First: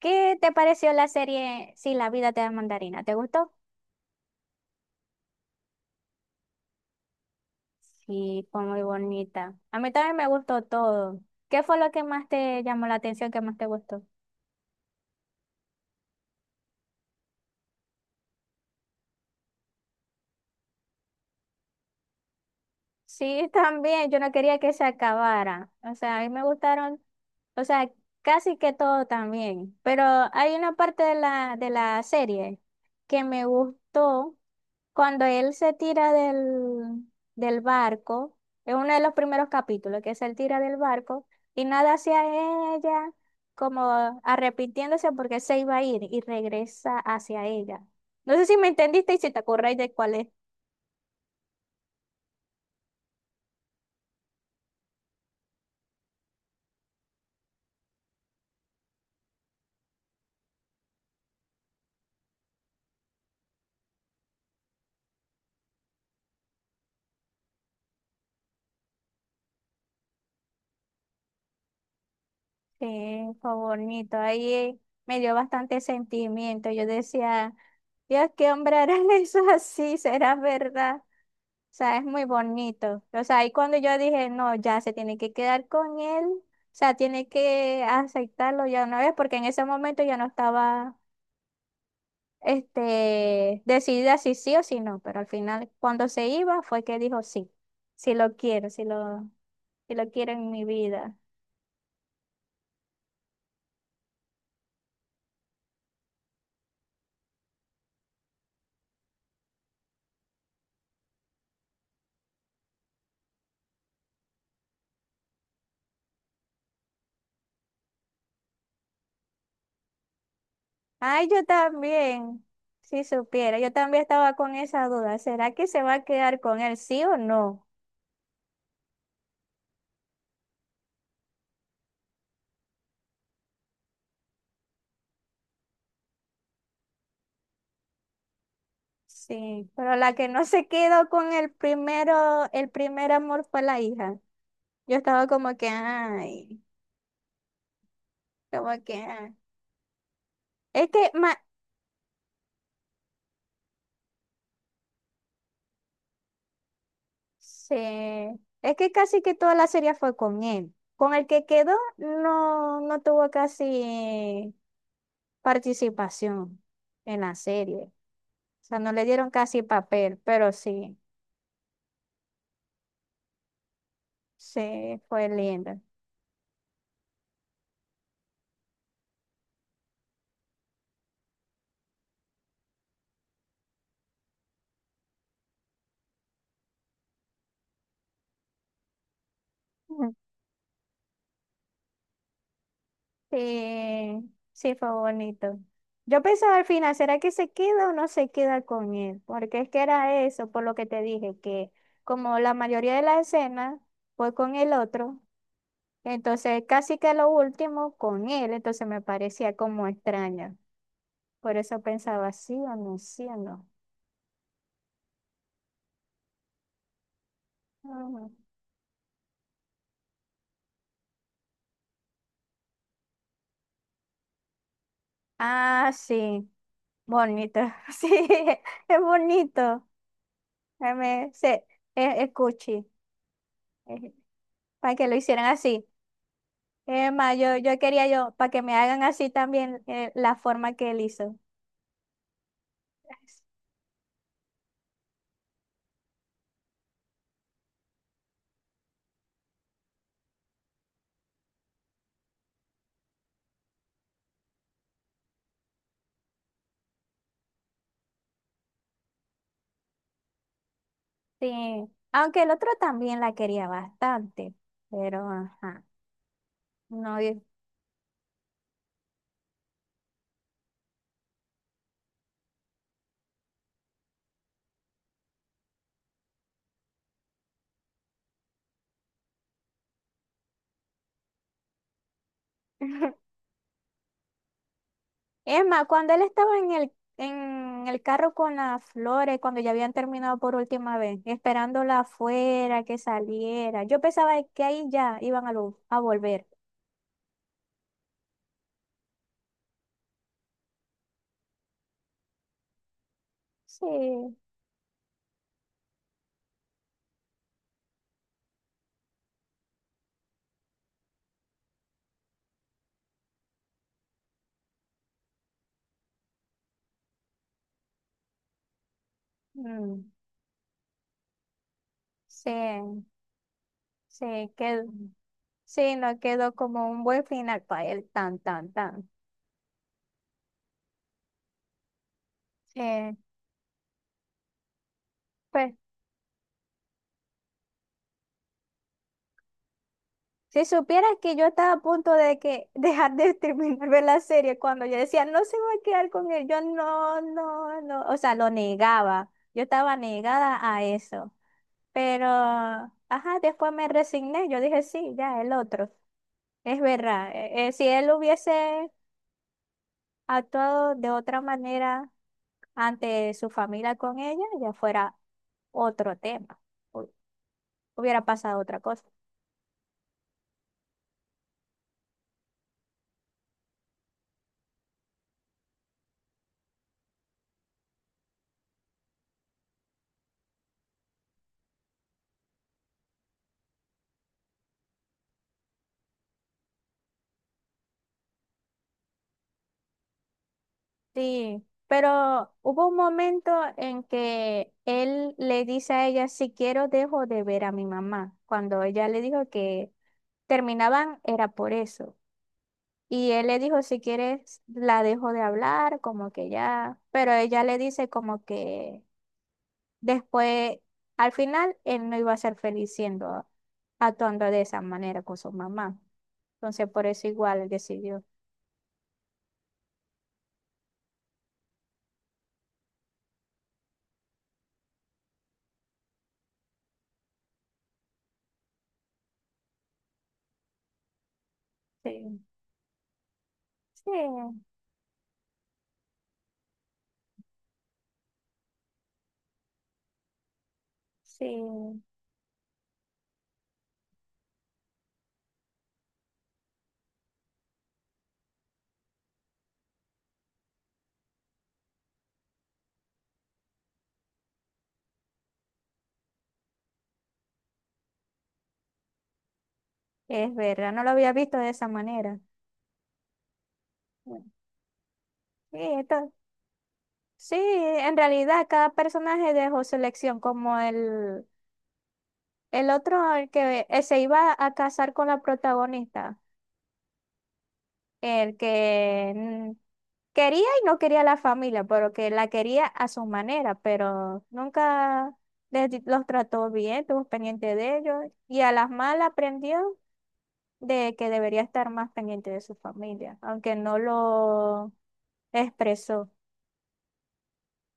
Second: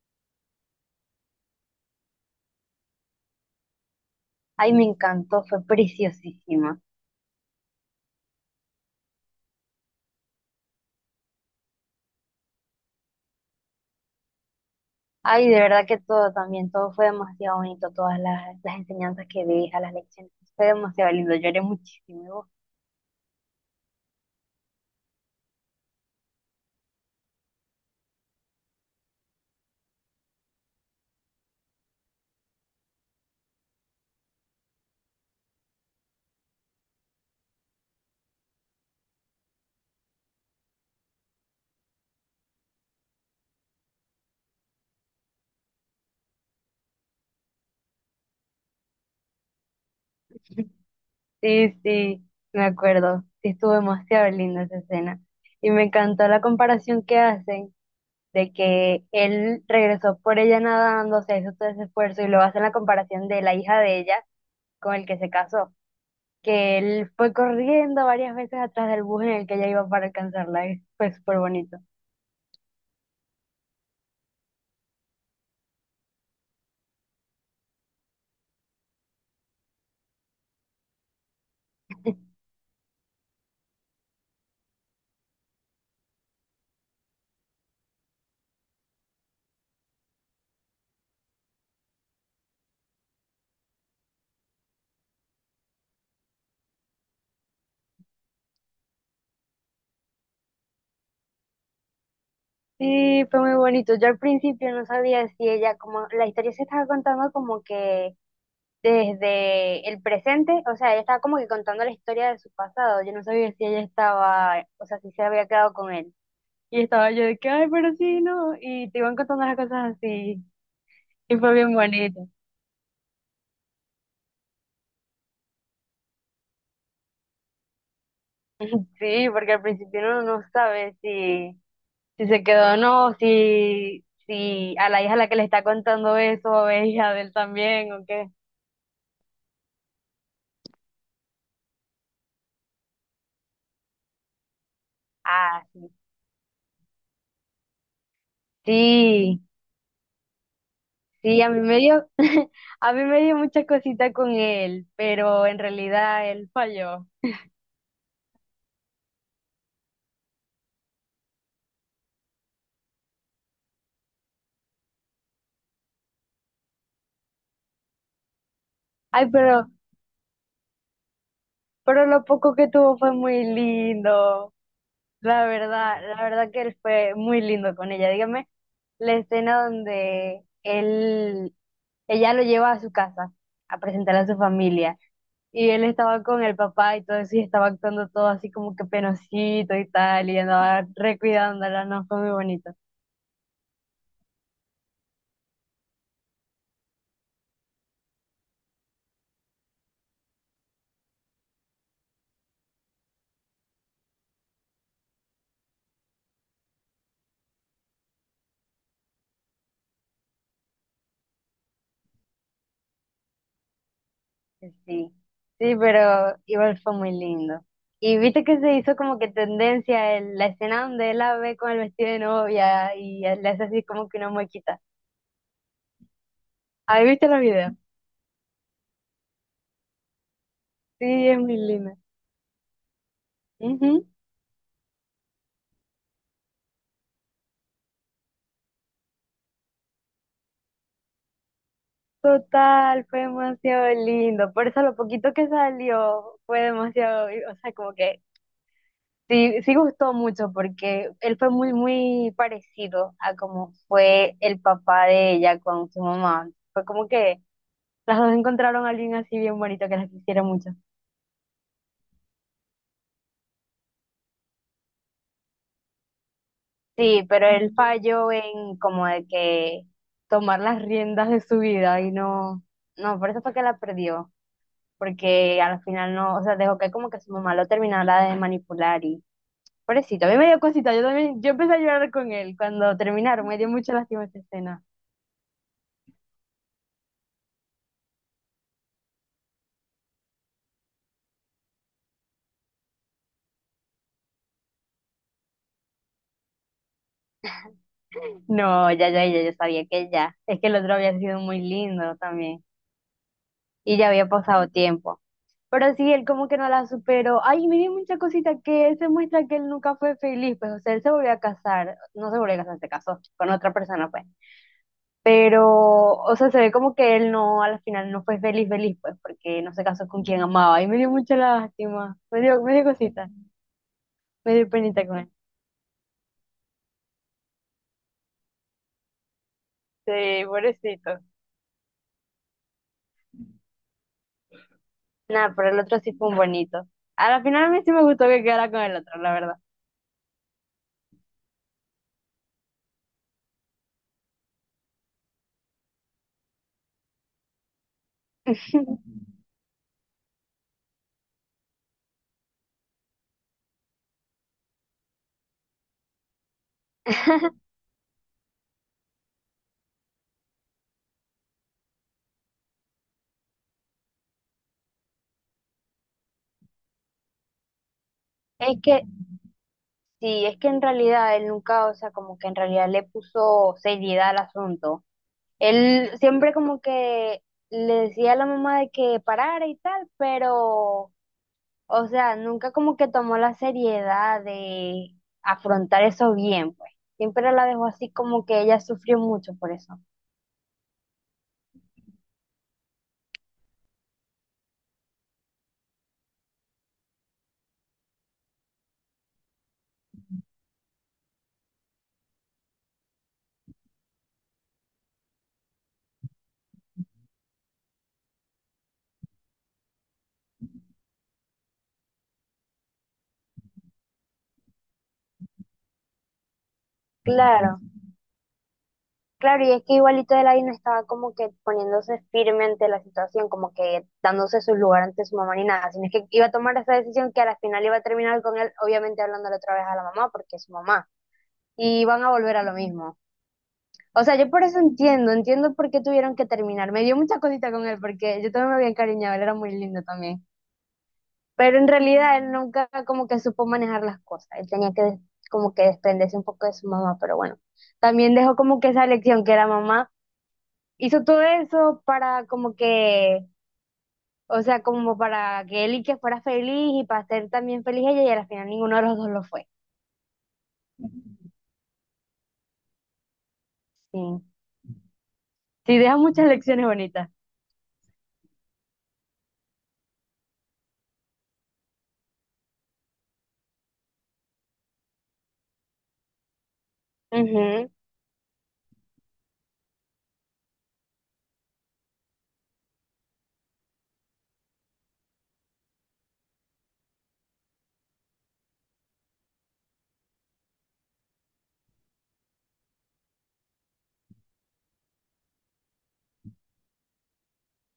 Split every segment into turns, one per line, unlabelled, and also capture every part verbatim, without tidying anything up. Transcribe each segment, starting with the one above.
¿Qué te pareció la serie Si la vida te da mandarina? ¿Te gustó?
Ay, me encantó, fue preciosísima.
Sí, fue muy bonita. A mí también me gustó todo. ¿Qué fue lo que más te llamó la atención, que más te gustó?
Ay, de verdad que todo también, todo fue demasiado bonito, todas las, las enseñanzas que deja, las lecciones, fue demasiado lindo, lloré muchísimo. ¿Y vos?
Sí, también, yo no quería que se acabara. O sea, a mí me gustaron, o sea, casi que todo también. Pero hay una parte de la, de la serie que me gustó cuando él se tira del, del barco. Es uno de los primeros capítulos, que es el tira del barco y nada hacia ella, como arrepintiéndose porque se iba a ir y regresa hacia ella. No sé si me entendiste y si te acordáis de cuál es.
Sí, sí, me acuerdo, sí estuvo demasiado linda esa escena. Y me encantó la comparación que hacen de que él regresó por ella nadando, se hizo todo ese esfuerzo y luego hacen la comparación de la hija de ella con el que se casó, que él fue corriendo varias veces atrás del bus en el que ella iba para alcanzarla, y fue súper bonito.
Sí, fue bonito. Ahí me dio bastante sentimiento. Yo decía, Dios, qué hombre hará eso así, será verdad. O sea, es muy bonito. O sea, ahí cuando yo dije, no, ya se tiene que quedar con él. O sea, tiene que aceptarlo ya una vez, porque en ese momento yo no estaba, este, decidida si sí o si no. Pero al final, cuando se iba, fue que dijo sí, si lo quiero, si lo, si lo quiero en mi vida.
Sí, fue muy bonito. Yo al principio no sabía si ella, como la historia se estaba contando como que desde el presente, o sea, ella estaba como que contando la historia de su pasado. Yo no sabía si ella estaba, o sea, si se había quedado con él. Y estaba yo de que, ay, pero sí, no. Y te iban contando las cosas así.
Ay,
Y
yo
fue bien bonito.
también, si supiera, yo también estaba con esa duda. ¿Será que se va a quedar con él, sí o no?
Sí, porque al principio uno no sabe si, si se quedó o no, si, si a la hija a la que le está contando eso es hija de él también o qué.
Sí, pero la que no se quedó con el primero, el primer amor fue la hija. Yo estaba como
Ah,
que,
sí.
ay, como que, ay.
Sí.
Es que, ma,
Sí, a mí me dio, a mí me dio mucha cosita con él, pero en realidad él falló.
sí, es que casi que toda la serie fue con él. Con el que quedó, no, no tuvo casi participación en la serie. O sea, no le
Ay,
dieron casi
pero,
papel, pero sí.
pero lo poco que tuvo fue muy lindo.
Sí, fue
La
lindo.
verdad, la verdad que él fue muy lindo con ella. Dígame, la escena donde él, ella lo lleva a su casa a presentar a su familia y él estaba con el papá y todo eso y estaba actuando todo así como que penosito y
Ujú.
tal y andaba recuidándola, no, fue muy bonito.
Sí, sí fue bonito. Yo pensaba al final, ¿será que se queda o no se queda con él? Porque es que era eso, por lo que te dije, que como la mayoría de las escenas fue con el otro, entonces casi que lo último con él, entonces me parecía como extraño. Por eso pensaba, sí o no, sí o no.
Sí, sí, sí, pero igual fue muy lindo. Y
Ujú.
viste que se hizo como que tendencia el- la escena donde él la ve con el vestido de novia y le hace así como que una muequita.
Ah, sí,
¿Ahí viste los
bonito,
videos?
sí, es bonito. Eh,
Sí,
me-
es muy
se-
lindo.
es, es cuchi.
Ujú.
Es- para que lo hicieran así. Emma, yo, yo quería yo, para que me hagan así también eh, la forma que él hizo.
Total, fue demasiado lindo. Por eso lo poquito que salió fue demasiado, o sea, como que sí, sí gustó mucho porque él fue muy, muy parecido a como fue el papá de ella con su mamá. Fue como que las dos encontraron a alguien así bien bonito que las quisiera mucho.
Sí, aunque el otro también la quería bastante, pero ajá, no.
Sí,
y-
pero él falló en como de que tomar las riendas de su vida y no, no, por eso fue que la perdió, porque al final no, o sea, dejó que como que su mamá lo terminara de manipular y pobrecito, a mí me dio cosita, yo también, yo empecé a llorar con él cuando terminaron, me dio mucha lástima esa escena.
Es más, cuando él estaba en el, en el carro con las flores, cuando ya habían terminado por última vez, esperándola afuera, que saliera, yo pensaba que ahí ya iban a, lo- a volver.
No, ya, ya, ya, yo sabía que ya. Es que el otro había sido muy lindo también
Sí,
y ya había pasado tiempo. Pero sí, él como que no la superó. Ay, me dio mucha cosita que él se muestra que él nunca fue feliz, pues, o sea, él se volvió a casar, no se volvió a casar, se casó con otra persona, pues. Pero, o sea, se ve como que él no, al final no fue feliz, feliz, pues, porque no se
mm,
casó con quien amaba. Y me dio mucha lástima, me dio, me dio
sí.
cosita,
Sí,
me dio
quedó,
penita con él.
sí, no quedó como un buen final para él, tan, tan, tan.
Sí, pobrecito.
Eh,
Nada, pero
pues,
el otro sí fue un bonito. A la final a mí sí me gustó que quedara con el otro, la verdad.
si supieras que yo estaba a punto de que dejar de terminar ver la serie cuando yo decía, no se va a quedar con él, yo no, no, no, o sea, lo negaba, yo estaba negada a eso, pero, ajá, después me resigné, yo dije, sí, ya, el otro, es verdad, eh, eh, si él hubiese ha actuado de otra manera ante su familia con ella, ya fuera otro tema, hu- hubiera pasado
Es
otra
que,
cosa.
sí, es que en realidad él nunca, o sea, como que en realidad le puso seriedad al asunto. Él siempre como que le decía a la mamá de que parara y tal, pero, o sea, nunca como que tomó la seriedad de afrontar eso bien, pues. Siempre la dejó así como que ella sufrió mucho por eso.
Sí, pero hubo un momento en que él le dice a ella, si quiero dejo de ver a mi mamá, cuando ella le dijo que terminaban era por eso. Y él le dijo, si quieres, la dejo de hablar, como que ya, pero ella le dice como que... Después, al final, él no iba a ser feliz siendo, actuando de esa manera con su mamá. Entonces, por eso igual él
Claro,
decidió.
claro, y es que igualito Elaine estaba como que poniéndose firme ante la situación, como que dándose su lugar ante su mamá ni nada, sino es que iba a tomar esa decisión que a la final iba a terminar con él, obviamente hablándole otra vez a la mamá, porque es su mamá, y van a
Sí,
volver a lo mismo.
sí,
O sea, yo por eso entiendo, entiendo por qué tuvieron que terminar. Me dio mucha cosita con él porque yo también me había encariñado, él era muy lindo también.
sí,
Pero en realidad él nunca como que supo manejar las cosas. Él tenía que des- como que desprenderse un poco de su mamá, pero bueno. También dejó como que esa lección que la mamá hizo todo eso para como que, o sea, como para que él y que fuera feliz y para ser también feliz ella y al final ninguno de los dos lo fue.
es verdad, no lo había visto de esa manera.
Sí.
Bueno, Sí,
Sí, deja
esto-
muchas lecciones bonitas.
sí, en realidad cada personaje dejó su elección, como el, el otro, el que eh, se iba a casar con la protagonista. El que mm, quería y no quería la familia, pero que la quería a su manera, pero nunca les di- los trató bien, estuvo pendiente de ellos y a las malas aprendió de que debería estar más pendiente de su familia, aunque no lo expresó.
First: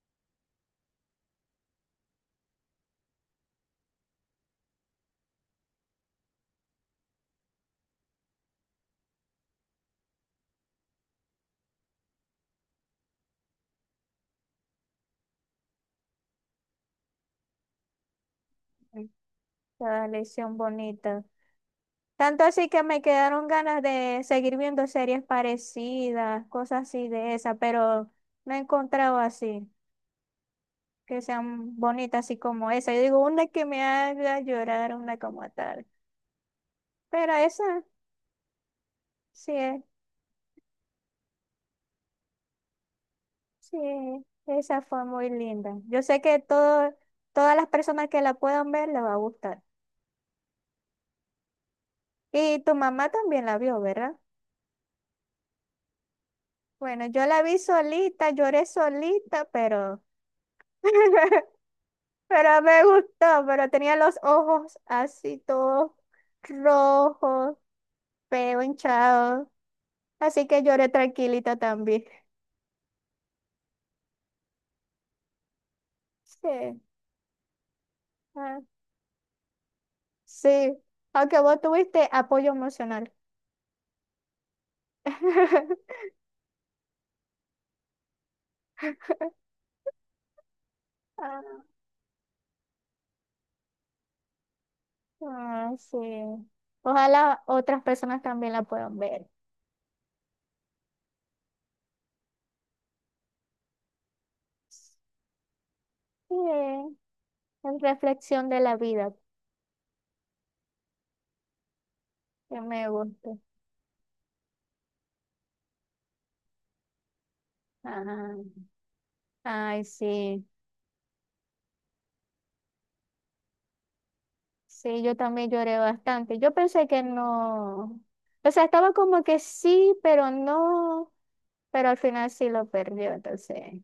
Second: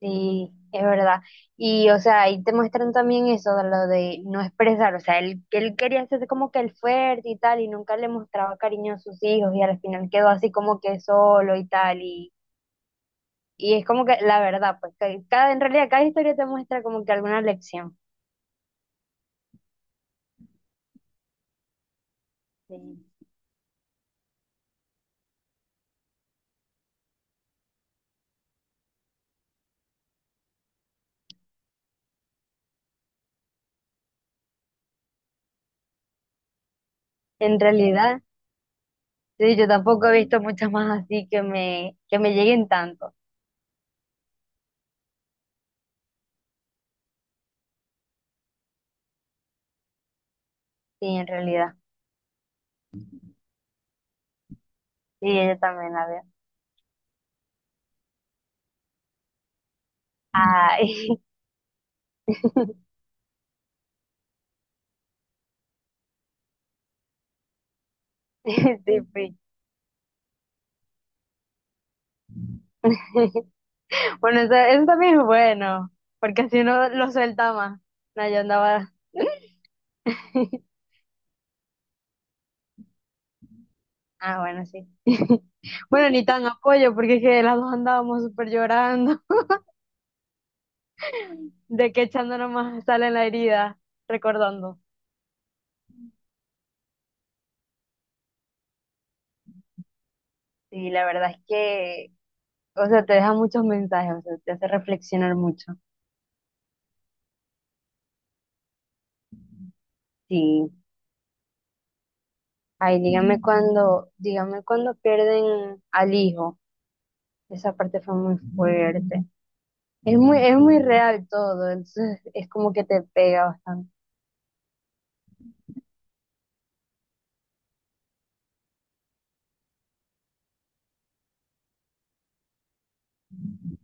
Sí, es verdad. Y, o sea, ahí te muestran también eso de lo de no expresar. O sea, él, que él quería hacerse como que el fuerte y tal, y nunca le mostraba cariño a sus hijos, y al final quedó así como que solo y tal. Y, y es como que la verdad, pues, que cada, en realidad, cada historia te muestra como que alguna lección.
La lección bonita. Tanto así que me
Sí.
quedaron ganas de seguir viendo series parecidas, cosas así de esa, pero no he encontrado así. Que sean bonitas, así como esa. Yo digo una que me haga llorar, una como tal. Pero
En
esa,
realidad,
sí,
sí, yo
es-
tampoco he visto muchas más así que me, que me lleguen tanto.
sí, esa fue muy linda. Yo sé que todo, todas las personas que la puedan ver les va a gustar.
Sí, en realidad.
Y tu mamá también la vio, ¿verdad?
Sí, yo también la veo.
Bueno, yo la vi solita, lloré solita, pero,
Ay,
pero me gustó, pero tenía los ojos así todos rojos, feo,
sí, sí.
hinchado. Así que lloré tranquilita también.
Bueno, eso, eso también es bueno, porque
Sí.
así uno lo suelta más. No, yo
Ah,
andaba.
sí, aunque vos tuviste apoyo emocional.
Ah, bueno, sí. Bueno, ni tan apoyo, porque es que las dos andábamos súper llorando,
Ah,
de que echándonos más sal en la herida, recordando.
ah, sí. Ojalá otras personas también la puedan ver.
Sí, la verdad es que, o sea, te deja muchos mensajes, o sea, te hace reflexionar mucho.
Sí, es reflexión de la vida,
Sí.
que me
Ay,
gusta.
dígame cuando, dígame cuando pierden al hijo. Esa parte fue muy
Ah,
fuerte.
ay,
Es muy,
sí.
es muy real todo, entonces es como que te pega bastante.
Sí, yo también lloré bastante. Yo pensé que no. O sea, estaba como que sí, pero no. Pero al final sí lo perdió, entonces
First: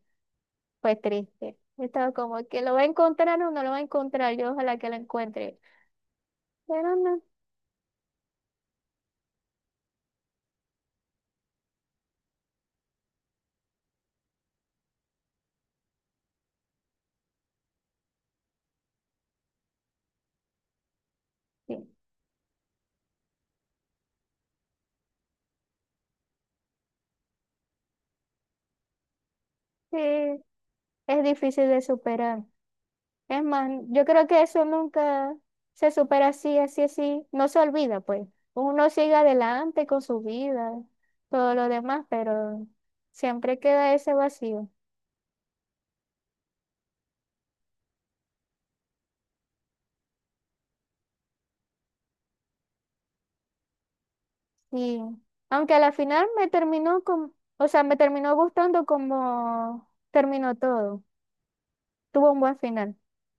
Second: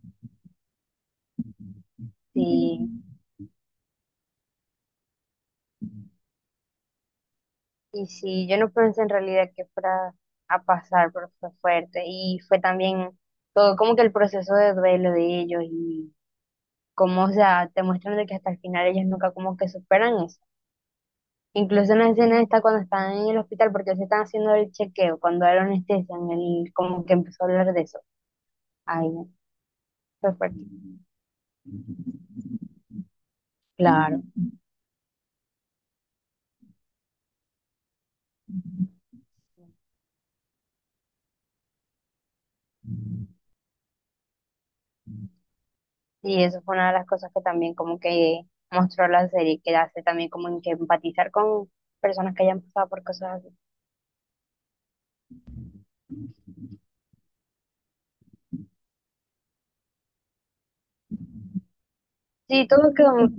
fue triste. Yo estaba como que lo va a
Sí,
encontrar o no lo va a encontrar. Yo ojalá que lo encuentre. Pero no,
y sí, yo no pensé en realidad que fuera a pasar, pero fue fuerte. Y fue también todo como que el proceso de duelo de ellos y cómo, o sea, te muestran de que hasta el final ellos nunca como que superan eso.
sí,
Incluso en la escena esta cuando están en el hospital, porque se están haciendo el chequeo, cuando era anestesia, él como que empezó a hablar de eso. Ay, no,
sí,
fue fuerte.
es difícil de superar. Es más, yo
Claro.
creo que eso nunca se supera así, así, así. No se olvida, pues. Uno sigue adelante con su vida, todo lo demás, pero siempre queda ese vacío.
Y eso fue una de las cosas que también como que mostró la serie, que hace también como que empatizar con personas que hayan pasado por cosas así.
Y aunque a la final me terminó con, o sea, me terminó gustando como terminó todo. Tuvo un buen
Sí, todo
final.
quedó, mu-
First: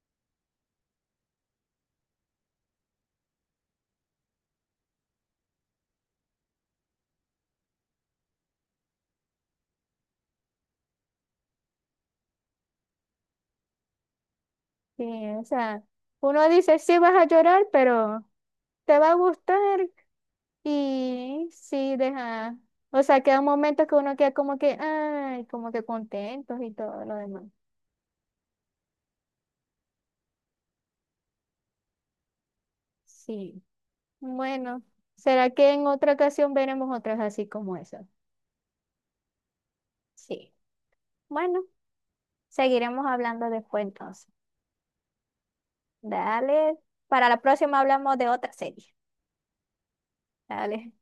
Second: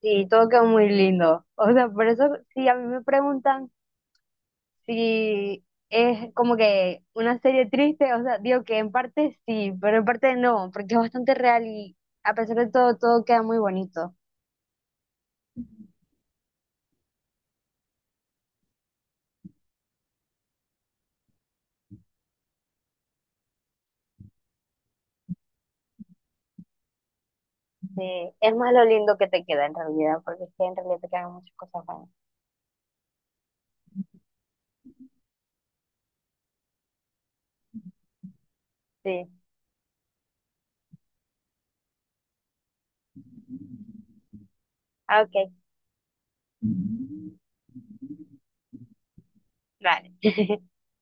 sí, todo quedó muy lindo. O sea, por eso, si a mí me preguntan si es como que una serie triste, o sea, digo que en parte sí, pero en parte no, porque es bastante real y a pesar de todo, todo queda muy bonito.
Sí, o sea, uno dice, sí vas a llorar, pero te va a gustar. Y sí, deja. O sea, queda un momento que uno queda como que, ay, como que contentos y todo lo demás.
Sí, es más lo lindo que te queda en realidad, porque es que en realidad te quedan muchas cosas buenas.
Sí. Bueno, ¿será que en otra ocasión veremos otras así como esas?
Sí,
Sí. Bueno, seguiremos hablando después entonces.
ah, ok,
Dale. Para la próxima hablamos de otra serie.
vale.
Dale.